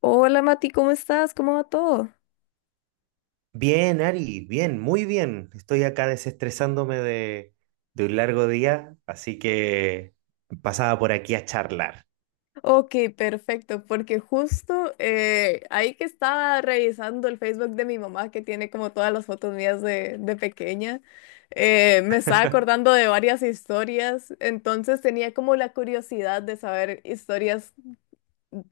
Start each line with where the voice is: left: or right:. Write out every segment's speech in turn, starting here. left: Hola Mati, ¿cómo estás? ¿Cómo va todo?
right: Bien, Ari, bien, muy bien. Estoy acá desestresándome de un largo día, así que pasaba por aquí a charlar.
left: Ok, perfecto, porque justo ahí que estaba revisando el Facebook de mi mamá, que tiene como todas las fotos mías de pequeña, me estaba acordando de varias historias, entonces tenía como la curiosidad de saber historias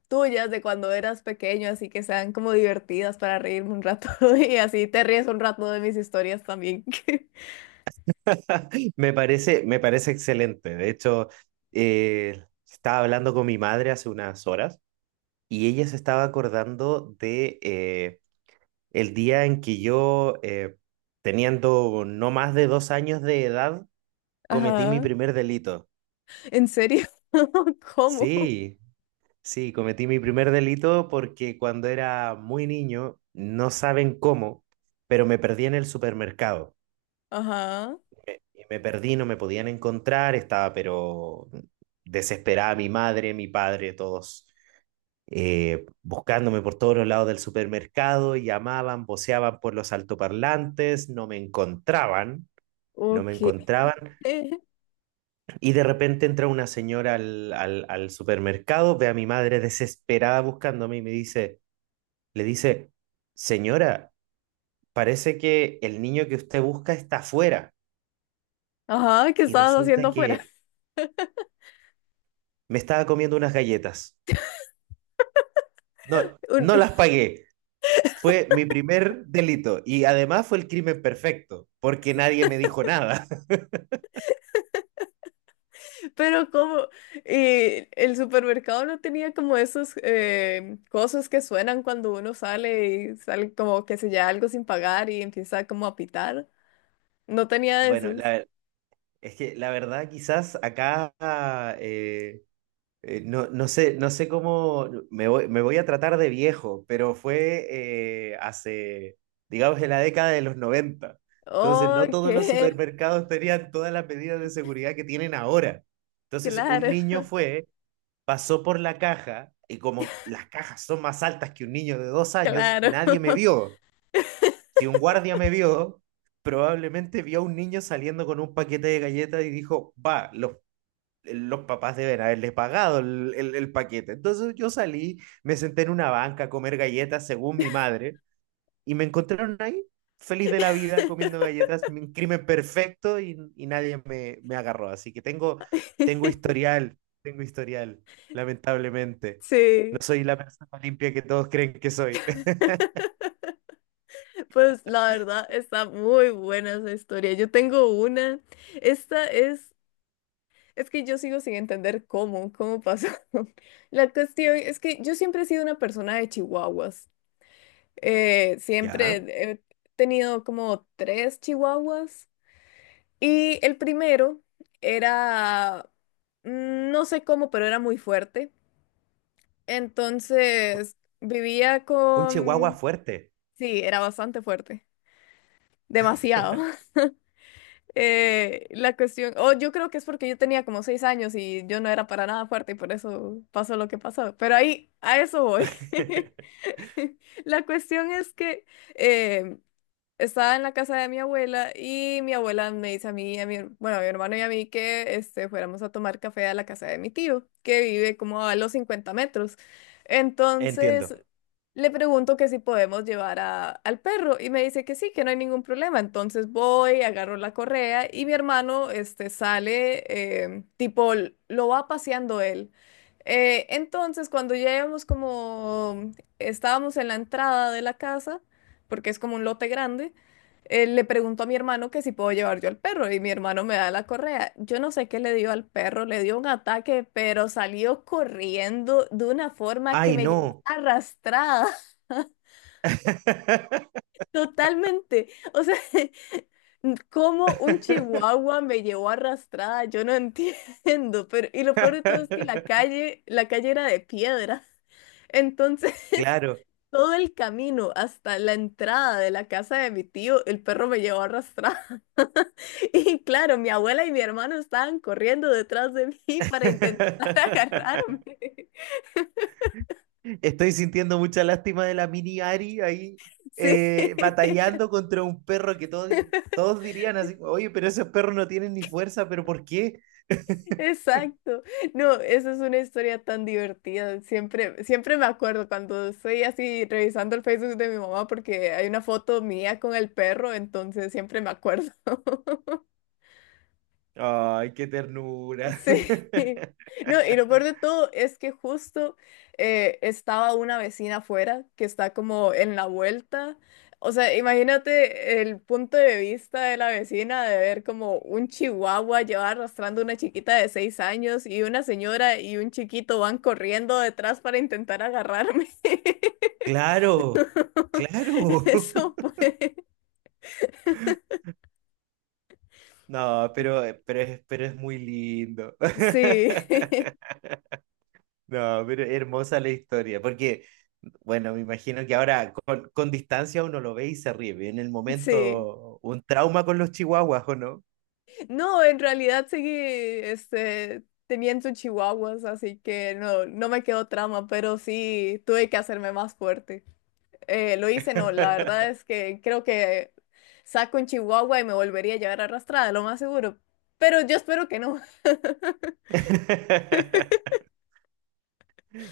left: tuyas de cuando eras pequeño, así que sean como divertidas para reírme un rato y así te ríes un rato de mis historias también.
right: Me parece excelente. De hecho, eh, estaba hablando con mi madre hace unas horas y ella se estaba acordando de el día en que yo, teniendo no más de 2 años de edad, cometí mi
left: Ajá,
right: primer delito.
left: ¿en serio? ¿Cómo?
right: Sí. Sí, cometí mi primer delito porque cuando era muy niño, no saben cómo, pero me perdí en el supermercado.
left: Ajá.
right: Y me perdí, no me podían encontrar, estaba pero desesperada mi madre, mi padre, todos buscándome por todos los lados del supermercado, llamaban, voceaban por los altoparlantes, no me encontraban, no me
left: Ok.
right: encontraban. Y de repente entra una señora al supermercado, ve a mi madre desesperada buscándome y me dice. Le dice, señora, parece que el niño que usted busca está afuera
left: Ajá, ¿qué
right: y
left: estabas
right: resulta
left: haciendo afuera?
right: que me estaba comiendo unas galletas. No,
left: Un-
right: no las pagué. Fue mi primer delito y además fue el crimen perfecto porque nadie me dijo nada.
left: pero como el supermercado no tenía como esos cosas que suenan cuando uno sale y sale como que se lleva algo sin pagar y empieza como a pitar. No tenía
right: Bueno,
left: esos.
right: es que la verdad quizás acá eh, no, no sé, no sé cómo, me voy a tratar de viejo, pero fue hace, digamos, en la década de los noventa. Entonces, no
left: Ok,
right: todos los supermercados tenían todas las medidas de seguridad que tienen ahora. Entonces, un
left: claro,
right: niño fue, pasó por la caja, y como las cajas son más altas que un niño de dos años,
left: claro.
right: nadie me vio. Si un guardia me vio, probablemente vio a un niño saliendo con un paquete de galletas y dijo, va, los papás deben haberle pagado el paquete. Entonces yo salí, me senté en una banca a comer galletas según mi madre y me encontraron ahí, feliz de la vida, comiendo galletas, un crimen perfecto y nadie me agarró. Así que tengo historial, tengo historial, lamentablemente. No
left: Sí.
right: soy la persona limpia que todos creen que soy.
left: Pues la verdad está muy buena esa historia. Yo tengo una. Esta es que yo sigo sin entender cómo pasó. La cuestión es que yo siempre he sido una persona de chihuahuas. Siempre
right: Ya,
left: he tenido como tres chihuahuas. Y el primero era, no sé cómo, pero era muy fuerte. Entonces vivía
right: un chihuahua
left: con.
right: fuerte.
left: Sí, era bastante fuerte. Demasiado. La cuestión, o yo creo que es porque yo tenía como 6 años y yo no era para nada fuerte y por eso pasó lo que pasó. Pero ahí, a eso voy. La cuestión es que eh, estaba en la casa de mi abuela y mi abuela me dice a mí, y bueno, a mi hermano y a mí que este, fuéramos a tomar café a la casa de mi tío, que vive como a los 50 metros.
right: Entiendo.
left: Entonces le pregunto que si podemos llevar al perro y me dice que sí, que no hay ningún problema. Entonces voy, agarro la correa y mi hermano este, sale, tipo, lo va paseando él. Entonces cuando ya íbamos como, estábamos en la entrada de la casa, porque es como un lote grande, le pregunto a mi hermano que si puedo llevar yo al perro y mi hermano me da la correa. Yo no sé qué le dio al perro, le dio un ataque, pero salió corriendo de una forma que
right: Ay,
left: me llevó
right: no.
left: arrastrada. Totalmente. O sea, cómo un chihuahua me llevó arrastrada, yo no entiendo. Pero, y lo peor de todo es que la calle, la calle era de piedra. Entonces,
right: Claro.
left: todo el camino hasta la entrada de la casa de mi tío, el perro me llevó arrastrada. Y claro, mi abuela y mi hermano estaban corriendo detrás de mí para intentar agarrarme.
right: Estoy sintiendo mucha lástima de la mini Ari ahí
left: Sí.
right: batallando contra un perro que todos dirían así, oye, pero esos perros no tienen ni fuerza, pero ¿por qué?
left: Exacto. No, esa es una historia tan divertida. Siempre, siempre me acuerdo cuando estoy así revisando el Facebook de mi mamá porque hay una foto mía con el perro, entonces siempre me acuerdo.
right: Ay, qué ternura.
left: Sí. No, y lo peor de todo es que justo estaba una vecina afuera que está como en la vuelta. O sea, imagínate el punto de vista de la vecina de ver como un chihuahua lleva arrastrando una chiquita de 6 años y una señora y un chiquito van corriendo detrás para intentar agarrarme.
right: Claro, claro.
left: Eso fue.
right: No, pero es muy lindo.
left: Sí,
right: No, pero hermosa la historia, porque, bueno, me imagino que ahora con distancia uno lo ve y se ríe. En el
left: sí.
right: momento, un trauma con los chihuahuas, ¿o no?
left: No, en realidad seguí este, teniendo chihuahuas, así que no me quedó trama, pero sí tuve que hacerme más fuerte. Lo hice, no, la verdad es que creo que saco un chihuahua y me volvería a llevar arrastrada, lo más seguro. Pero yo espero que no.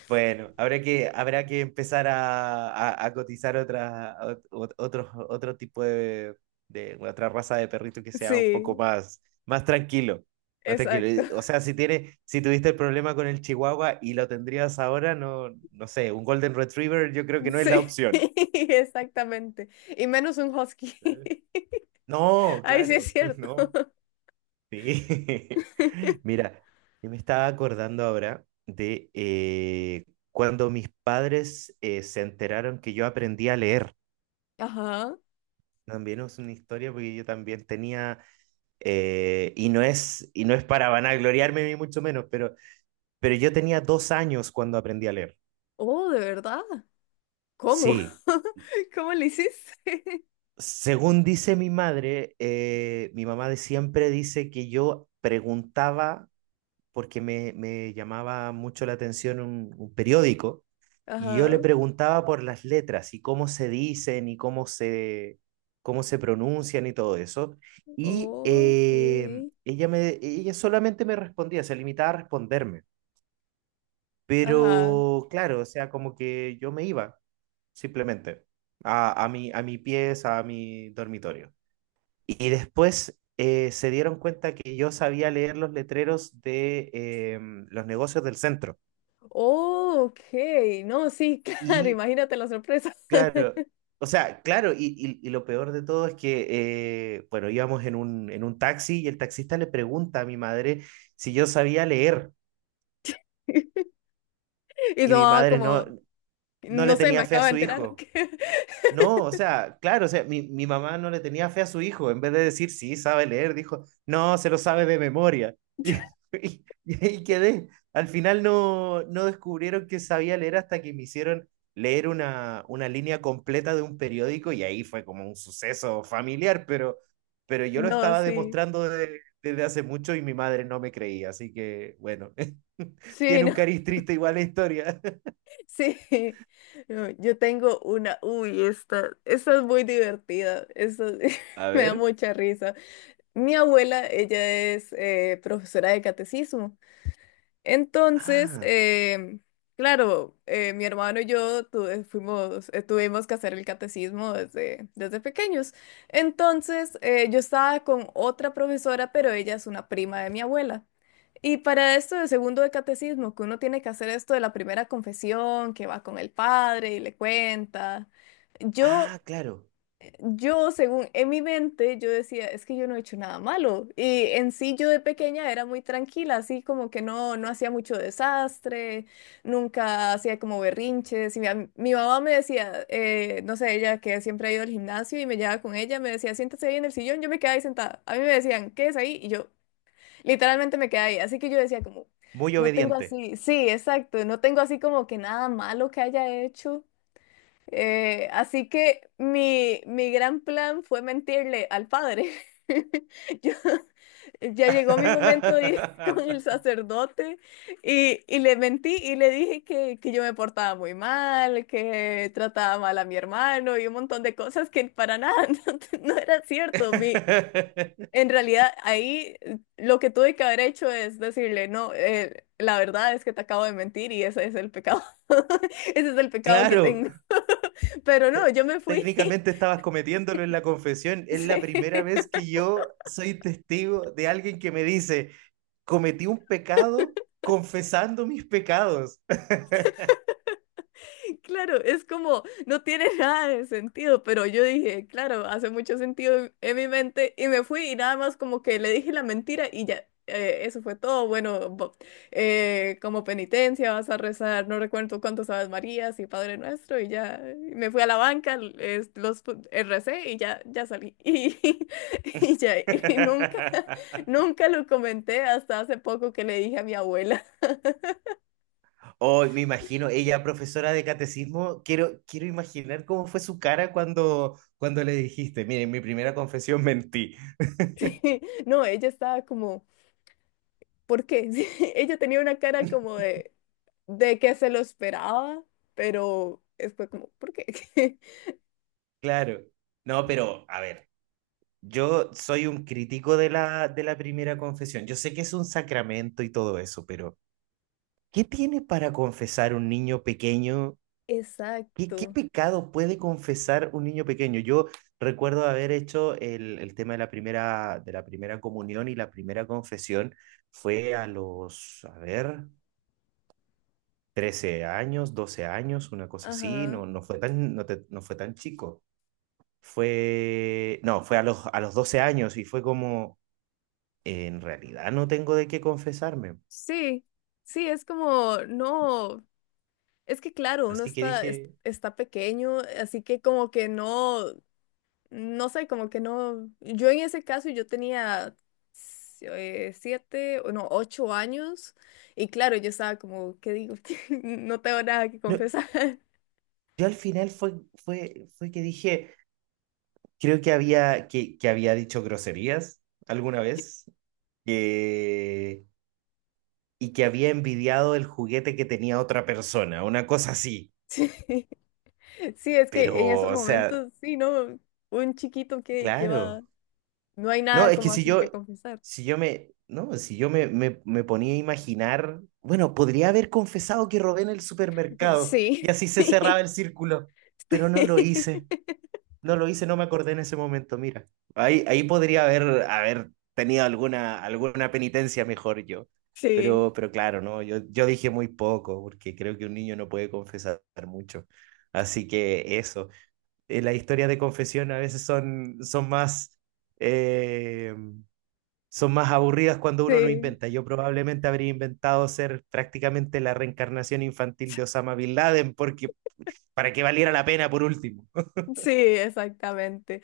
right: Bueno, habrá que empezar a cotizar otro tipo de otra raza de perrito que sea un poco
left: Sí,
right: más, más tranquilo. Más tranquilo.
left: exacto.
right: O sea, si tuviste el problema con el Chihuahua y lo tendrías ahora, no, no sé, un Golden Retriever yo creo que no es la
left: Sí,
right: opción.
left: exactamente. Y menos un husky.
right: No,
left: Ahí sí es
right: claro,
left: cierto.
right: no. Sí. Mira, yo me estaba acordando ahora de cuando mis padres se enteraron que yo aprendí a leer.
left: Ajá.
right: También es una historia porque yo también tenía, y no es para vanagloriarme ni mucho menos, pero yo tenía 2 años cuando aprendí a leer.
left: Oh, ¿de verdad? ¿Cómo?
right: Sí,
left: ¿Cómo le hiciste?
right: según dice mi madre, mi mamá de siempre dice que yo preguntaba porque me llamaba mucho la atención un periódico y yo le
left: Ajá.
right: preguntaba por las letras y cómo se dicen y cómo se pronuncian y todo eso. Y
left: Ok.
right: ella solamente me respondía, se limitaba a responderme.
left: Ajá.
right: Pero claro, o sea, como que yo me iba simplemente a mi pieza, a mi dormitorio. Y después se dieron cuenta que yo sabía leer los letreros de los negocios del centro.
left: Ok. No, sí, claro,
right: Y
left: imagínate la sorpresa.
right: claro, o sea, claro, y lo peor de todo es que, bueno, íbamos en un taxi y el taxista le pregunta a mi madre si yo sabía leer
left: Y su
right: y mi
left: mamá
right: madre
left: como,
right: no le
left: no sé, me
right: tenía fe a
left: acabo de
right: su
left: enterar.
right: hijo. No, o sea, claro, o sea, mi mamá no le tenía fe a su hijo. En vez de decir, sí, sabe leer, dijo, no, se lo sabe de memoria. Y, y- y ahí quedé. Al final no descubrieron que sabía leer hasta que me hicieron leer una línea completa de un periódico y ahí fue como un suceso familiar, pero yo lo
left: No,
right: estaba
left: sí.
right: demostrando desde hace mucho y mi madre no me creía. Así que, bueno,
left: Sí,
right: tiene un
left: no,
right: cariz triste igual la historia.
left: sí. No, yo tengo una, uy, esta es muy divertida. Esta
right: A
left: me da
right: ver.
left: mucha risa. Mi abuela, ella es profesora de catecismo. Entonces,
right: Ah,
left: claro, mi hermano y yo fuimos, tuvimos que hacer el catecismo desde pequeños. Entonces, yo estaba con otra profesora, pero ella es una prima de mi abuela. Y para esto del segundo de catecismo, que uno tiene que hacer esto de la primera confesión, que va con el padre y le cuenta. Yo
right: ah, claro.
left: yo, según en mi mente, yo decía, es que yo no he hecho nada malo. Y en sí, yo de pequeña era muy tranquila, así como que no hacía mucho desastre, nunca hacía como berrinches. Y mi mamá me decía, no sé, ella que siempre ha ido al gimnasio y me llevaba con ella, me decía, siéntese ahí en el sillón, yo me quedaba ahí sentada. A mí me decían, ¿qué es ahí? Y yo literalmente me quedaba ahí. Así que yo decía como,
right: Muy
left: no tengo
right: obediente.
left: así, sí, exacto, no tengo así como que nada malo que haya hecho. Así que mi gran plan fue mentirle al padre. Yo- ya llegó mi momento de ir con el sacerdote y, le mentí y le dije que, yo me portaba muy mal, que trataba mal a mi hermano y un montón de cosas que para nada no era cierto. En realidad ahí lo que tuve que haber hecho es decirle, no, la verdad es que te acabo de mentir y ese es el pecado. Ese es el pecado que
right: Claro,
left: tengo. Pero no, yo me fui.
right: técnicamente estabas cometiéndolo en la confesión. Es la
left: Sí,
right: primera vez que yo soy testigo de alguien que me dice, cometí un pecado confesando mis pecados.
left: claro, es como, no tiene nada de sentido, pero yo dije, claro, hace mucho sentido en mi mente y me fui y nada más como que le dije la mentira y ya, eso fue todo. Bueno, como penitencia vas a rezar, no recuerdo cuántos Aves Marías y Padre Nuestro y ya, y me fui a la banca, recé y ya, ya salí. Y, ya, y nunca, nunca lo comenté hasta hace poco que le dije a mi abuela.
right: Oh, me imagino, ella profesora de catecismo, quiero imaginar cómo fue su cara cuando le dijiste, miren, mi primera confesión mentí.
left: Sí, no, ella estaba como, ¿por qué? Sí, ella tenía una cara como de que se lo esperaba, pero fue como, ¿por qué?
right: Claro. No, pero a ver, yo soy un crítico de la primera confesión. Yo sé que es un sacramento y todo eso, pero ¿qué tiene para confesar un niño pequeño? ¿Qué
left: Exacto,
right: pecado puede confesar un niño pequeño? Yo recuerdo haber hecho el tema de la primera comunión y la primera confesión fue a ver, 13 años, 12 años, una cosa así.
left: ajá.
right: No, no fue tan, no, te- no fue tan chico. Fue, no, fue a los 12 años y fue como, en realidad no tengo de qué confesarme.
left: Sí, sí, es como, no, es que claro, uno
right: Así que
left: está, es-
right: dije,
left: está pequeño, así que como que no. No sé, como que no. Yo en ese caso yo tenía siete, o no, 8 años. Y claro, yo estaba como, ¿qué digo? No tengo nada que
right: no,
left: confesar.
right: yo al final fue, que dije, creo que que había dicho groserías alguna vez eh, y que había envidiado el juguete que tenía otra persona, una cosa así.
left: Sí, sí, es que en
right: Pero,
left: esos
right: o sea,
left: momentos, sí, ¿no? Un chiquito que
right: claro.
left: va. No hay
right: No,
left: nada
right: es que
left: como así que confesar.
right: si yo me ponía a imaginar, bueno, podría haber confesado que robé en el supermercado y
left: Sí.
right: así se cerraba el círculo, pero no lo hice.
left: Sí.
right: No lo hice, no me acordé en ese momento, mira. Ahí podría haber tenido alguna penitencia mejor yo.
left: Sí.
right: Pero claro, ¿no? Yo dije muy poco, porque creo que un niño no puede confesar mucho. Así que eso. Las historias de confesión a veces eh, son más aburridas cuando uno no
left: Sí.
right: inventa. Yo probablemente habría inventado ser prácticamente la reencarnación infantil de Osama Bin Laden, porque para que valiera la pena por último.
left: Sí, exactamente.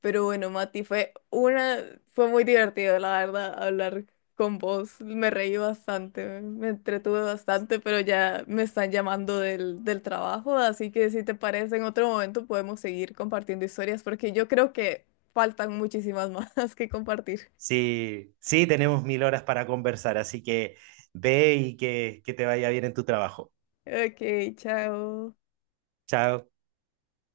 left: Pero bueno, Mati, fue muy divertido, la verdad, hablar con vos. Me reí bastante, me entretuve bastante, pero ya me están llamando del trabajo, así que si te parece, en otro momento podemos seguir compartiendo historias, porque yo creo que faltan muchísimas más que compartir.
right: Sí, sí, tenemos mil horas para conversar, así que ve y que te vaya bien en tu trabajo.
left: Ok, chao.
right: Chao.